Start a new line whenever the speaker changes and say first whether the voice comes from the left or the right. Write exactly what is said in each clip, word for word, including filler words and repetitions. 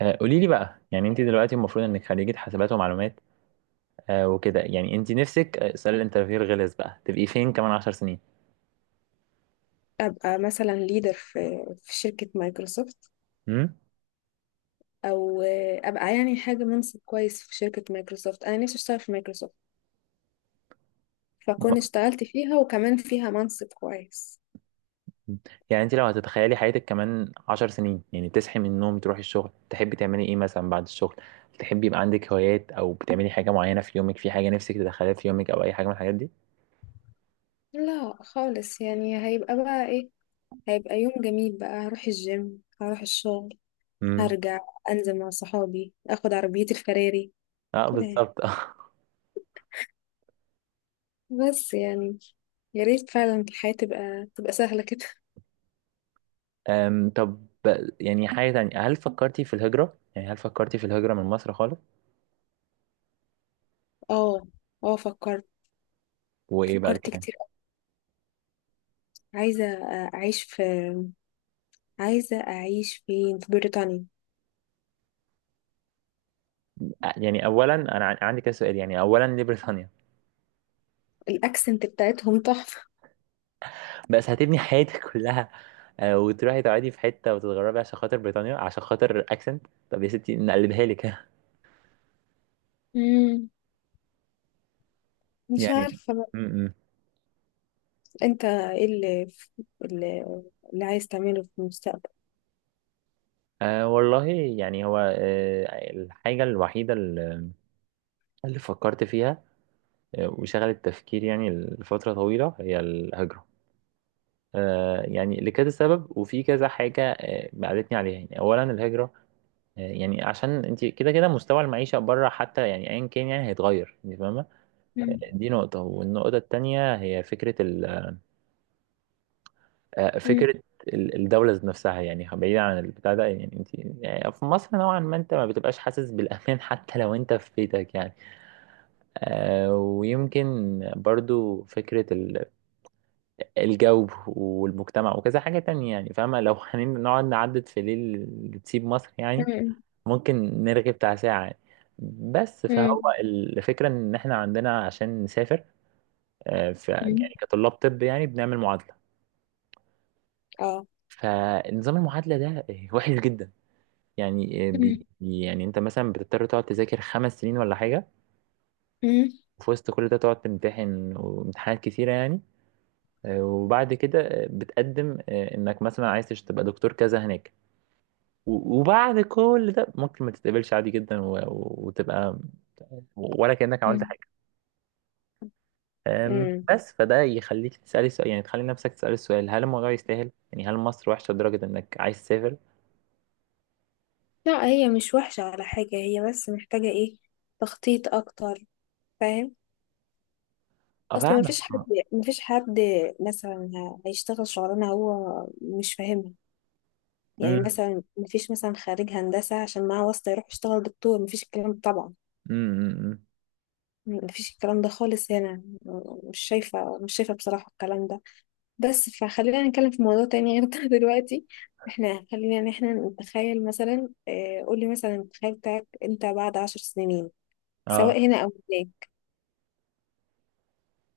right: آه، قولي لي بقى، يعني انت دلوقتي المفروض انك خريجة حاسبات ومعلومات. آه، وكده، يعني انت نفسك، آه، سؤال الانترفيو الغلس بقى، تبقي فين كمان عشر سنين؟
left: ابقى مثلا ليدر في في شركة مايكروسوفت،
right: امم.
left: او ابقى يعني حاجة منصب كويس في شركة مايكروسوفت. انا نفسي اشتغل في مايكروسوفت، فكون اشتغلت فيها وكمان فيها منصب كويس.
right: يعني انت لو هتتخيلي حياتك كمان عشر سنين، يعني تصحي من النوم، تروحي الشغل، تحبي تعملي ايه مثلا بعد الشغل؟ تحبي يبقى عندك هوايات او بتعملي حاجة معينة في يومك، في حاجة نفسك تدخليها في يومك او اي حاجة من الحاجات دي؟
left: لا خالص، يعني هيبقى بقى ايه؟ هيبقى يوم جميل بقى، هروح الجيم، هروح الشغل،
right: امم،
left: هرجع، انزل مع صحابي، اخد عربيتي الفراري
right: اه
left: كده يعني.
right: بالظبط.
left: بس يعني يا ريت فعلا الحياة تبقى تبقى سهلة كده.
right: أم، طب، يعني حاجة تانية، هل فكرتي في الهجرة؟ يعني هل فكرتي في الهجرة من مصر خالص؟
left: اه، اه، فكرت.
right: وايه بقى
left: فكرت
right: الكلام؟
left: كتير. عايزة أعيش في عايزة أعيش فين؟ في بريطانيا.
right: يعني اولا انا عن- عندي كذا سؤال. يعني اولا، ليه بريطانيا؟
left: الأكسنت بتاعتهم تحفة.
right: بس هتبني حياتك كلها؟ آه، وتروحي تقعدي في حته وتتغربي عشان خاطر بريطانيا، عشان خاطر اكسنت؟ طب يا ستي نقلبها لك.
left: امم مش
right: يعني
left: عارفة بقى.
right: م -م.
left: أنت إيه اللي, اللي, اللي عايز تعمله في المستقبل؟
right: أه والله. يعني هو أه الحاجه الوحيده اللي اللي فكرت فيها، آه، وشغلت تفكيري يعني لفتره طويله، هي الهجره. أه، يعني لكذا سبب وفي كذا حاجه آه، بعدتني عليها. يعني اولا الهجره، يعني عشان انت كده كده مستوى المعيشة بره، حتى يعني ايا كان، يعني هيتغير، انت فاهمة.
left: مم.
right: دي نقطة، والنقطة التانية هي فكرة ال آه،
left: مم.
right: فكرة ال- الدولة ذات نفسها. يعني بعيدا عن البتاع ده، يعني انت يعني في مصر نوعا ما انت ما بتبقاش حاسس بالأمان حتى لو انت في بيتك، يعني آه، ويمكن برضو فكرة ال- الجو والمجتمع، وكذا حاجة تانية. يعني فاهمة، لو هنقعد نعدد في ليل تسيب مصر، يعني
left: مم.
right: ممكن نرغي بتاع ساعة يعني. بس فهو
left: مم.
right: الفكرة إن إحنا عندنا عشان نسافر، آه، ف
left: مم.
right: يعني كطلاب طب، يعني بنعمل معادلة.
left: اه.
right: فنظام المعادلة ده آه، وحش جدا. يعني آه، بي
left: مم.
right: يعني أنت مثلا بتضطر تقعد تذاكر خمس سنين ولا حاجة،
left: مم.
right: وفي وسط كل ده تقعد تمتحن وامتحانات كتيرة يعني. آه، وبعد كده آه، بتقدم آه، إنك مثلا عايز تش- تبقى دكتور كذا هناك، و- وبعد كل ده ممكن ما تتقبلش عادي جدا، و- و- وتبقى ولا كأنك عملت.
left: مم.
right: أم،
left: امم
right: بس فده يخليك تسألي سؤال، يعني تخلي نفسك تسألي السؤال، هل الموضوع يستاهل؟ يعني هل مصر وحشة لدرجة إنك عايز تسافر؟
left: لا، هي مش وحشة ولا حاجة، هي بس محتاجة إيه؟ تخطيط أكتر. فاهم؟ أصل
right: أفهمك
left: مفيش حد
right: أه.
left: مفيش حد مثلا هيشتغل شغلانة هو مش فاهمها. يعني
right: أمم،
left: مثلا مفيش مثلا خريج هندسة عشان معاه واسطة يروح يشتغل دكتور، مفيش الكلام ده طبعا.
right: أمم، أمم.
left: مفيش الكلام ده خالص هنا. مش شايفة مش شايفة بصراحة الكلام ده. بس فخلينا نتكلم في موضوع تاني غير ده دلوقتي. احنا خلينا ان احنا نتخيل، مثلا اه قولي مثلا التخيل بتاعك انت بعد عشر سنين، سواء
right: أه،
left: هنا او هناك.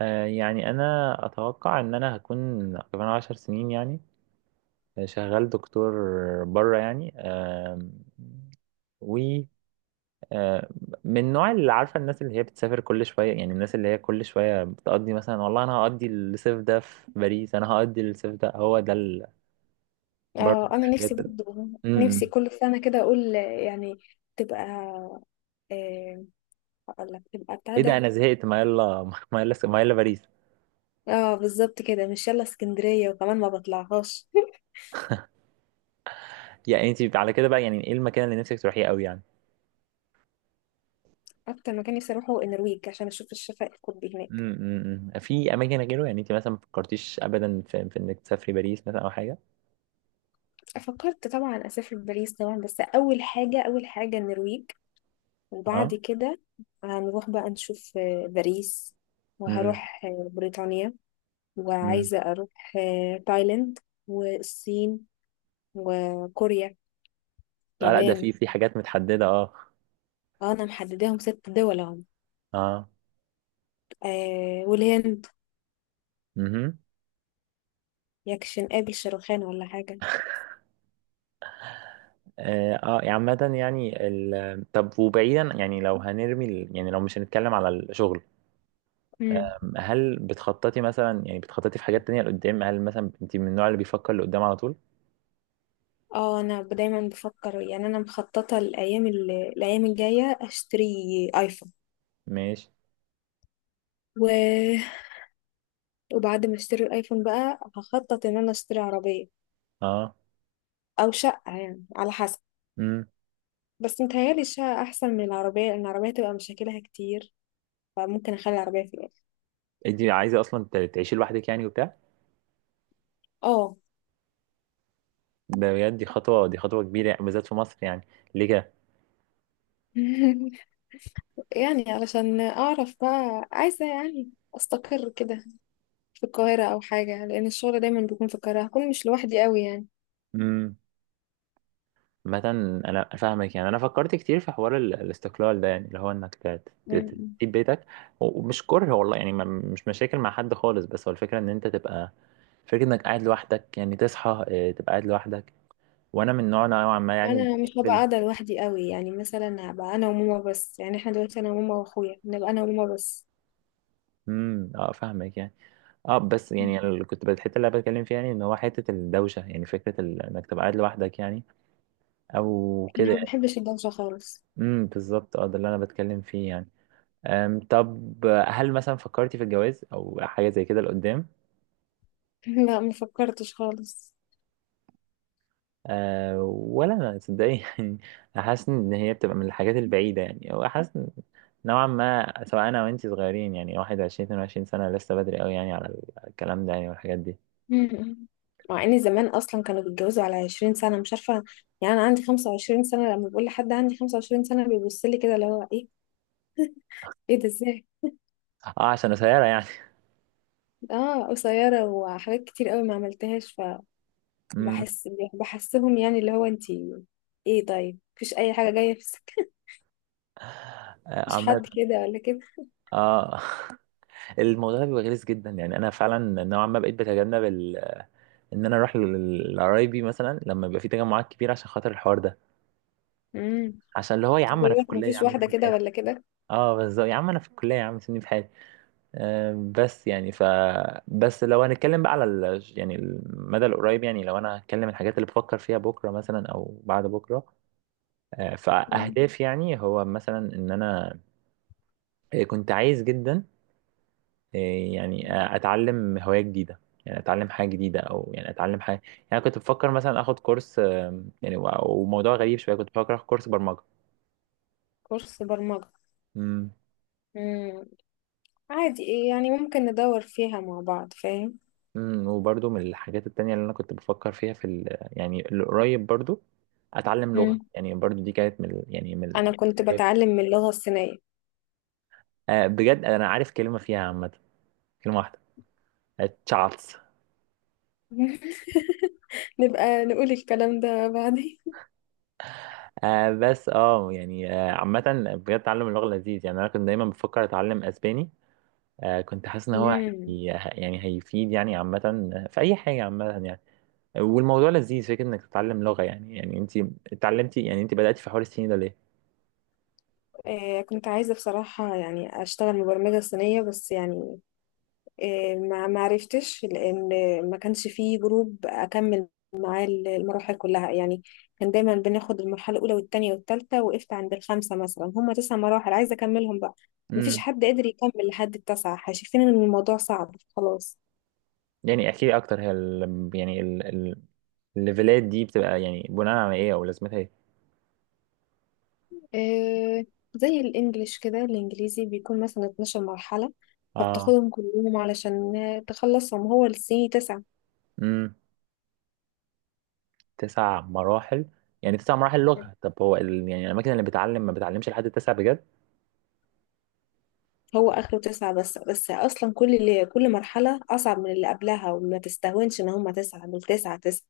right: آه، يعني أنا أتوقع إن أنا هكون كمان عشر سنين، يعني آه، شغال دكتور بره. يعني أم، و آه، من النوع اللي عارفه، الناس اللي هي بتسافر كل شويه، يعني الناس اللي هي كل شويه بتقضي، مثلا والله انا هقضي الصيف ده في باريس، انا هقضي الصيف ده، هو ده ال... برضه.
left: اه، انا نفسي برضه، نفسي
right: امم.
left: كل سنة كده اقول آه، يعني تبقى، اه، هقول لك تبقى بتاع
right: ايه ده
left: ده.
right: انا زهقت، ما يلا ما يلا ما يلا باريس.
left: اه بالظبط كده، مش يلا اسكندرية وكمان ما بطلعهاش.
right: يعني انت على كده بقى، يعني ايه المكان اللي نفسك تروحيه قوي يعني؟
left: اكتر مكان نفسي اروحه النرويج، عشان اشوف الشفق القطبي هناك.
right: امم، أمم. في اماكن غيره، يعني انت مثلا ما فكرتيش ابدا في, في انك تسافري باريس مثلا او حاجه؟
left: فكرت طبعا اسافر باريس طبعا، بس اول حاجه، اول حاجه النرويج، وبعد
right: اه.
left: كده هنروح بقى نشوف آه، باريس،
right: امم،
left: وهروح آه، بريطانيا،
right: امم.
left: وعايزه اروح آه، تايلاند، والصين، وكوريا،
right: آه لا، ده
left: يابان.
right: في في حاجات متحدده اه.
left: آه، انا محدداهم ست دول اهو.
right: اه.
left: آه والهند.
right: امم.
left: يكشن قابل شاروخان ولا حاجه.
right: اه. آه، يعني عامه، يعني ال... آه، طب، وبعيدا يعني لو هنرمي ال... يعني لو مش هنتكلم على الشغل. آم، هل بتخططي مثلا، يعني بتخططي في حاجات تانية لقدام؟ هل مثلا انت من النوع اللي بيفكر لقدام على طول؟
left: اه، انا ب- دايما بفكر. يعني انا مخططه الايام ال- الايام الجايه اشتري ايفون
right: ماشي.
left: و... وبعد ما اشتري الايفون بقى هخطط ان انا اشتري عربيه
right: اه.
left: او شقه، يعني على حسب.
right: امم.
left: بس متهيالي الشقه احسن من العربيه، لان العربيه تبقى مشاكلها كتير، فممكن اخلي العربيه في الاخر.
right: انت عايزه اصلا ت- تعيشي لوحدك يعني وبتاع
left: اه
right: ده؟ بجد دي خطوه، دي خطوه كبيره يعني، بالذات في مصر يعني. ليه كده؟
left: يعني علشان اعرف بقى، عايزه يعني استقر كده في القاهره او حاجه، لان الشغل دايما بيكون في القاهره، هكون مش لوحدي قوي.
right: امم. مثلا انا فاهمك، يعني انا فكرت كتير في حوار ال- الاستقلال ده، يعني اللي هو انك ت- ت- ت-
left: يعني
right: تسيب بيتك، و- ومش كره والله يعني، ما- مش مشاكل مع حد خالص، بس هو الفكره ان انت تبقى، فكره انك قاعد لوحدك، يعني تصحى آه، تبقى قاعد لوحدك. وانا من نوع نوعا ما، يعني اللي
left: انا مش
right: بيحب
left: هبقى
right: ال-
left: قاعده لوحدي قوي، يعني مثلا هبقى انا وماما بس، يعني احنا دلوقتي انا وماما واخويا، نبقى انا وماما بس.
right: امم، اه فاهمك يعني. اه بس
left: مم.
right: يعني اللي كنت الحته اللي انا بتكلم فيها، يعني ان هو حته الدوشه، يعني فكره ال- انك تبقى قاعد لوحدك يعني، او كده
left: انا ما
right: يعني.
left: بحبش الدوشه خالص.
right: امم، بالظبط، اه ده اللي انا بتكلم فيه يعني. أم طب، آه، هل مثلا فكرتي في الجواز او حاجه زي كده لقدام؟
left: لا، ما فكرتش خالص.
right: أه ولا انا تصدقي يعني. حاسس ان هي بتبقى من الحاجات البعيده، يعني او حاسس إن نوعا ما، سواء انا وانتي صغيرين، يعني واحد وعشرين اتنين وعشرين سنه لسه بدري قوي يعني على الكلام ده، يعني والحاجات دي.
left: مم. مع ان زمان اصلا كانوا بيتجوزوا على عشرين سنة سنه مش عارفه. يعني انا عندي خمسة وعشرين سنة سنه، لما بقول لحد عندي خمسة وعشرين سنة سنه بيبص لي كده، اللي هو ايه؟ ايه ده ازاي؟
right: اه عشان قصيره يعني.
left: اه قصيره، وحاجات كتير قوي ما عملتهاش.
right: امم.
left: فبحس، بحسهم يعني اللي هو انتي ايه؟ طيب مفيش اي حاجه جايه في السكه؟
right: آه،
left: مفيش
right: عمال.
left: حد كده ولا كده؟
right: اه. الموضوع ده بيبقى غلس جدا، يعني انا فعلا نوعا ما بقيت بتجنب ان انا اروح لل- لقرايبي مثلا لما يبقى في تجمعات كبيره، عشان خاطر الحوار ده.
left: مم.
right: عشان اللي هو يا عم
left: بقول
right: انا في
left: لك
right: الكليه، يا
left: مفيش
right: عم
left: واحدة
right: سيبني في
left: كده
right: حالي.
left: ولا كده.
right: اه بالظبط، يا عم انا في الكليه، يا عم سيبني في حالي. آه بس يعني ف بس لو هنتكلم بقى على ال... يعني المدى القريب، يعني لو انا هتكلم الحاجات اللي بفكر فيها بكره مثلا او بعد بكره، آه
left: مم.
right: فاهداف، يعني هو مثلا ان انا آه، كنت عايز جدا إيه يعني، آه، اتعلم هواية جديدة، يعني اتعلم حاجة جديدة او يعني اتعلم حاجة. يعني كنت بفكر مثلا اخد كورس، آم، يعني و- وموضوع غريب شوية، كنت بفكر اخد كورس برمجة.
left: كورس برمجة؟
right: امم.
left: مم. عادي، إيه يعني؟ ممكن ندور فيها مع بعض، فاهم؟
right: امم، وبرضو من الحاجات التانية اللي انا كنت بفكر فيها في ال يعني القريب برضو، اتعلم
left: مم.
right: لغة. يعني برضو دي كانت من ال- يعني من
left: أنا كنت
right: الحاجات،
left: بتعلم من اللغة الصينية.
right: آه، بجد انا عارف كلمة فيها عامة، كلمة واحدة: تشاتس.
left: نبقى نقول الكلام ده بعدين.
right: آه بس اه يعني آه عامة، بجد تعلم اللغة لذيذ يعني، انا كنت دايما بفكر اتعلم اسباني. آه، كنت حاسس ان هو
left: مم.
right: هي... يعني هيفيد يعني عامة، في اي حاجة عامة يعني، والموضوع لذيذ فكرة انك تتعلم لغة يعني يعني انت اتعلمتي، يعني انت بدأتي في حوار الصيني ده ليه؟
left: آه كنت عايزة بصراحة يعني أشتغل مبرمجة صينية، بس يعني آه، ما ما عرفتش، لان ما كانش فيه جروب اكمل معاه المراحل كلها يعني. كان دايما بناخد المرحله الاولى والثانيه والثالثه، وقفت عند الخمسه مثلا. هم تسع مراحل عايزه اكملهم بقى. ما فيش
right: امم.
left: حد قادر يكمل لحد التاسعه، شايفين ان الموضوع صعب خلاص.
right: يعني احكي لي اكتر، هي ال... يعني ال... ال... الليفلات دي بتبقى يعني بناء على ايه، او لازمتها ايه؟
left: آه، زي الانجليش كده، الانجليزي بيكون مثلا اتناشر مرحلة مرحله،
right: اه.
left: فبتاخدهم كلهم علشان تخلصهم، هو السي تسعة.
right: امم. تسع مراحل. يعني تسع مراحل لغة؟ طب هو ال... يعني الاماكن اللي بتعلم ما بتعلمش لحد التسع بجد؟
left: هو اخره تسعة، بس بس اصلا كل اللي كل مرحلة اصعب من اللي قبلها، وما تستهونش ان هما تسعة، دول تسعة تسعة.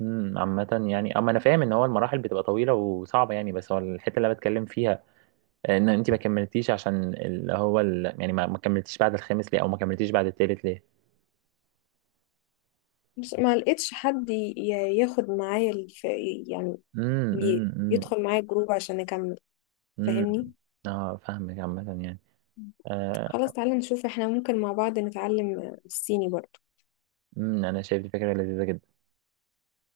right: امم. عامة يعني، اما انا فاهم ان هو المراحل بتبقى طويلة وصعبة يعني، بس هو الحتة اللي أنا بتكلم فيها ان انت ما كملتيش، عشان اللي هو ال... يعني ما ما كملتيش بعد الخامس ليه، او ما كملتيش بعد التالت ليه؟
left: مش ما لقيتش حد ي- ي- ياخد معايا الف... يعني
right: امم،
left: ي-
right: امم، امم،
left: يدخل معايا الجروب عشان اكمل.
right: إمم.
left: فاهمني؟
right: اه فاهمك عامة يعني. آه
left: خلاص تعالى نشوف احنا ممكن مع بعض نتعلم الصيني برضه.
right: امم انا شايف دي فكرة لذيذة جدا.